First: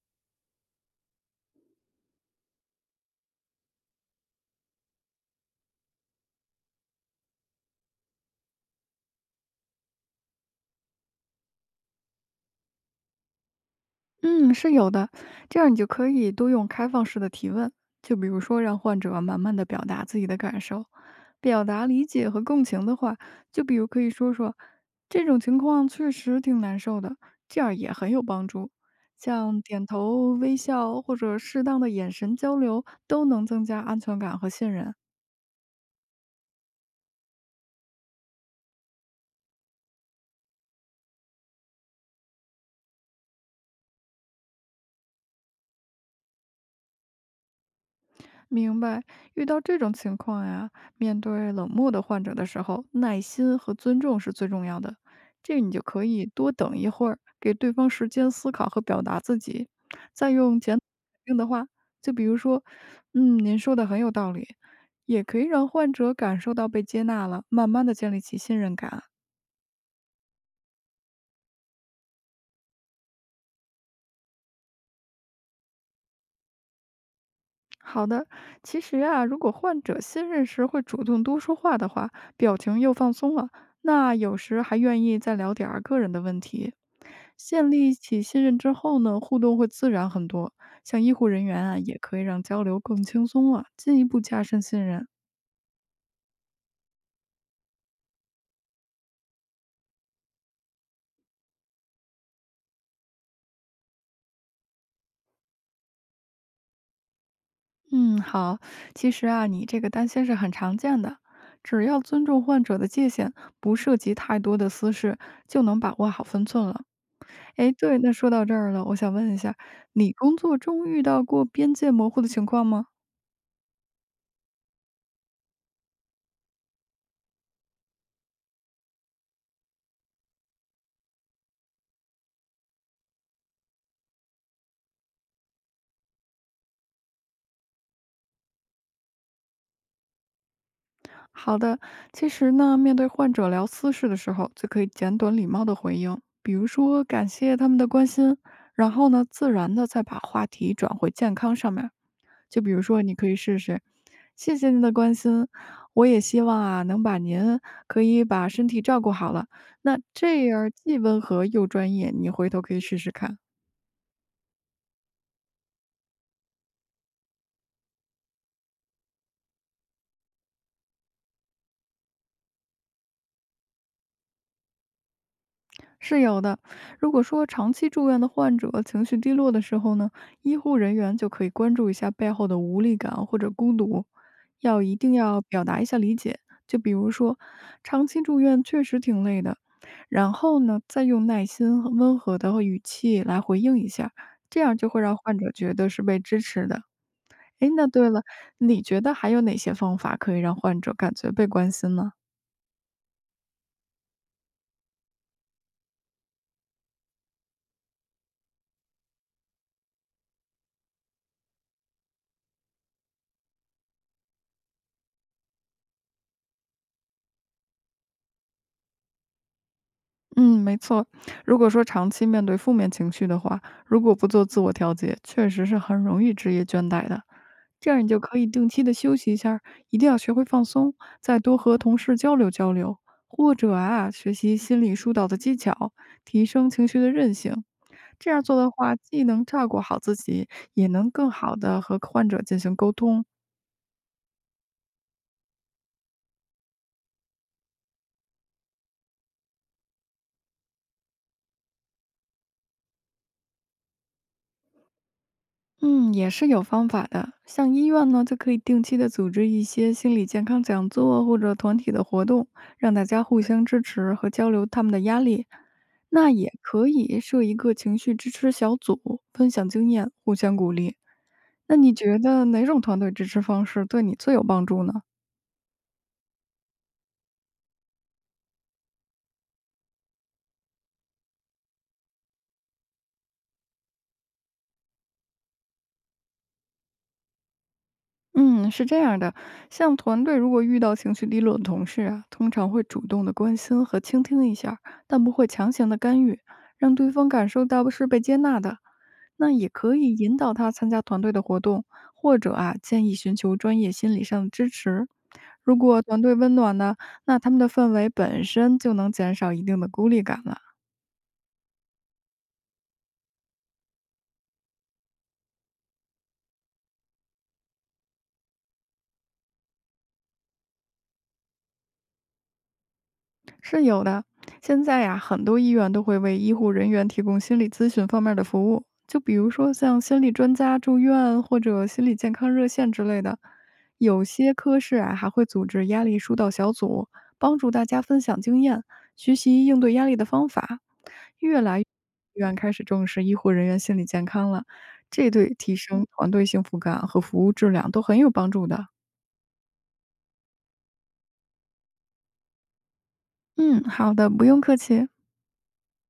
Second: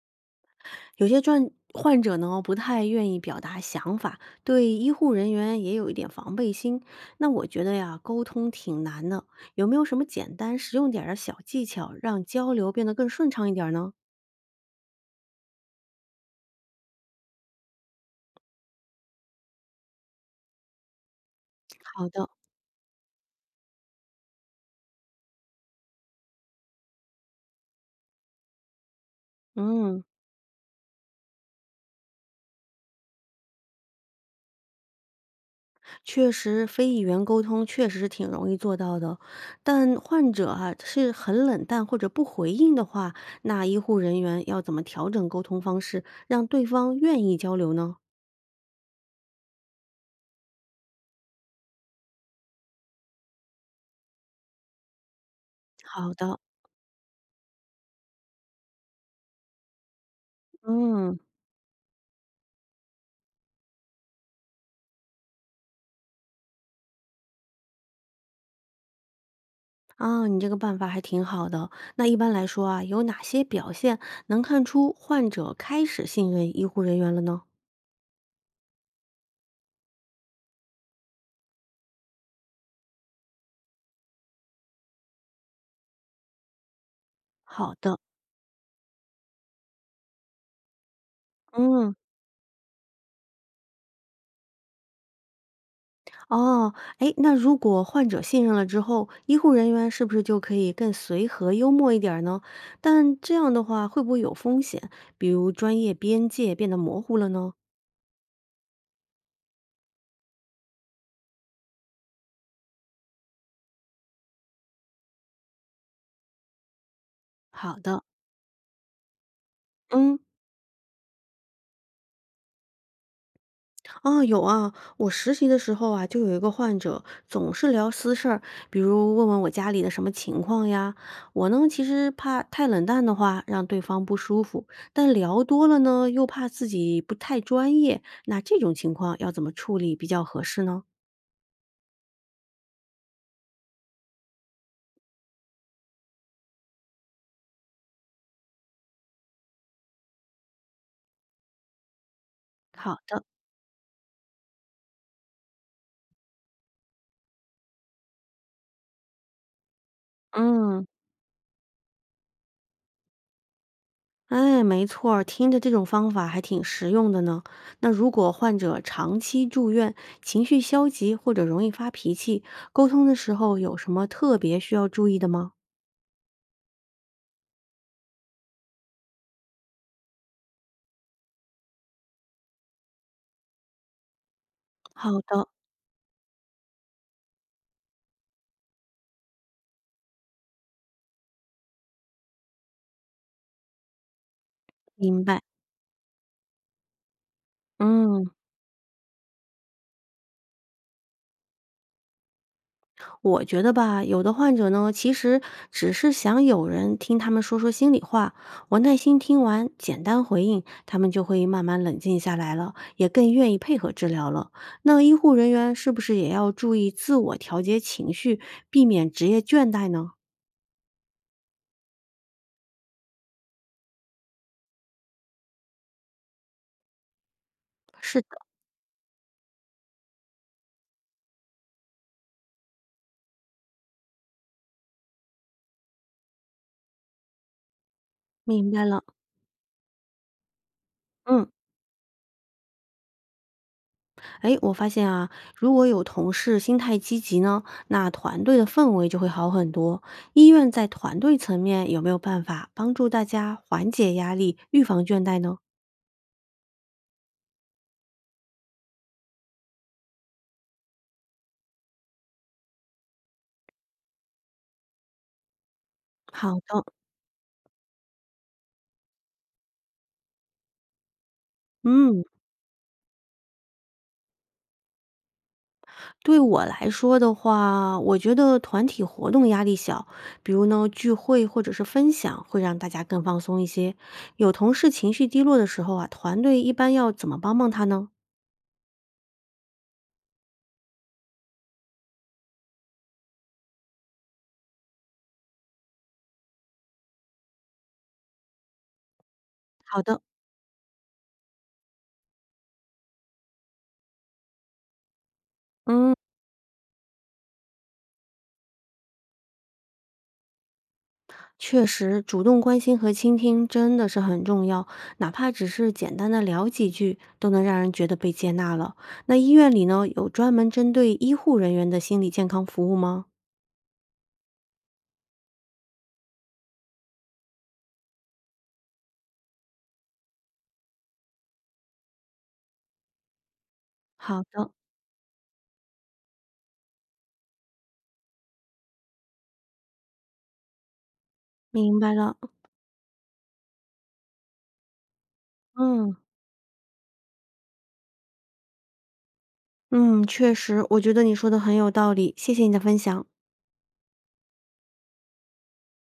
有些转患者呢不太愿意表达想法，对医护人员也有一点防备心。那我觉得呀，沟通挺难的，有没有什么简单实用点儿的小技巧，让交流变得更顺畅一点儿呢？嗯，是有的，这样你就可以多用开放式的提问，就比如说让患者慢慢的表达自己的感受，表达理好的。解和共情的话，就比如可以说说这种情况确实挺难受的，这样也很有帮助。像点嗯，头、微笑或者适当的眼神交流，都能增加安全感和信任。确实，非语言沟通确实是挺容易做到的，但患者啊是很冷淡或者不回应的话，那医护人员要怎么调整沟通方式，让对方愿意交流呢？明白，遇到这种情况呀，面对冷漠的患者的时候，耐心和尊重是最重要的。这你就可好以的，多等一会儿，给对方时间思考和表达自己，再用简嗯。短的话，就比如说，您说的很有道理，也可以让患者感受到被接纳了，慢慢的建立起信任感。啊，你这个办法还挺好的。那一般来说啊，有哪些表现能看出患者开始信任医护人员了呢？好的，其实啊，如果患者信任时会主动多说话的话，表情又放松了，那有时还愿意再聊点儿个人的问题。建好立的，起信任之后呢，互动会自然很多。像医护人员啊，嗯，也可以让交流更轻松了，进一步加深信任。哦，哎，那如果患者信任了之后，医护人员是不是就可以更随和、幽默一点儿呢？但这样的话会不会有风险，比如专业边界变得模糊了呢？嗯，好，其实啊，你这个担心是很常见的，只要尊重患者的界限，不涉及太多的私事，就能把握好分寸了。哎，好对，的，那说到这儿了，我想问一下，你嗯。工作中遇到过边界模糊的情况吗？啊，有啊，我实习的时候啊，就有一个患者总是聊私事儿，比如问问我家里的什么情况呀。我呢，其实怕太冷淡的话让对方不舒服，但聊多了呢，又怕自己不太专业。那这种情况要怎么处理比较合适呢？好的，其实呢，面对患者聊私事的时候，就可以简短礼貌的回应，比如说感谢他们的关心，然后呢，自然的再把话题转回健康上面就比如好说，你的，可以试试，谢谢您的关心，我也希望啊，能把您可以把身体照顾好了。那这样嗯，既温和又专业，你回头可以试试看。哎，没错儿，听着这种方法还挺实用的呢。那如果患者长期住院，情绪消极或者容易发脾气，沟通的时候有什么特别需要注意的吗？是有的。如果说长期住院的患者情绪低落的时候呢，医护人员就可以关注一下背后的无力感或者孤独，要一定好要的，表达一下理解。就比如说，长期住院确实挺累的，然后呢，再用耐心和温和的语气来回应一下，这样就会让明患白。者觉得是被支持的。诶，那对了，嗯，你觉得还有哪些方法可以让患者感觉被关心呢？我觉得吧，有的患者呢，其实只是想有人听他们说说心里话。我耐心听完，简单回应，他们就会慢慢冷静下来了，也更愿意配合治疗了。那医护人员是不是也要注意自我调节情绪，避免职业倦怠呢？嗯，没错。如果说长期面对负面情绪的话，如果不做自我调节，确实是很容易职业倦怠的。这样你就是可的，以定期的休息一下儿一定要学会放松，再多和同事交流交流，或者啊，学习心理疏导的技巧，提升情绪的韧性。这样做明的白话，了。既能照顾好自己，也能更嗯。好的和患者进行沟通。哎，我发现啊，如果有同事心态积极呢，那团队的氛围就会好很多。医院在团队层面有没有办法帮助大家缓解压力、预防倦怠呢？嗯，也是有方法的。像医院呢，就可以定期的组织一些心理健康讲座或者团体的活动，让大家互相支持和交流他们的压力。那也好的，可以设一个情绪支持小组，分享经验，互相鼓励。那你觉嗯，得哪种团队支持方式对你最有帮助呢？对我来说的话，我觉得团体活动压力小，比如呢聚会或者是分享，会让大家更放松一些。有同事情绪低落的时候啊，团队一般要怎么帮帮他呢？嗯，是这样的，像团队如果遇到情绪低落的同事啊，通常会主动的关心和倾听一下，但不会强行的干预，让对方感受到是被接纳的。那也可好以的，引导他参加团队的活动，或者啊，建议寻求专业心理上的支持。如果嗯。团队温暖呢，那他们的氛围本身就能减少一定的孤立感了。确实，主动关心和倾听真的是很重要，哪怕只是简单的聊几句，都能让人觉得被接纳了。那医院里呢，有专门针对医护人员的心理健康服务吗？是有的。现在呀，很多医院都会为医护人员提供心理咨询方面的服务，就比如说像心理专家住院或者心理健康热线之类的。有好些的，科室啊，还会组织压力疏导小组，帮助大家分享经验，学习应对压力的方法。越来越医明白了。院开始重视医护人员心理健康了，这对提升嗯团队幸福感和服务质量都很有帮助的。嗯，确实，我觉得你说的很有道理，谢谢你的分享。嗯，好的，不用客气。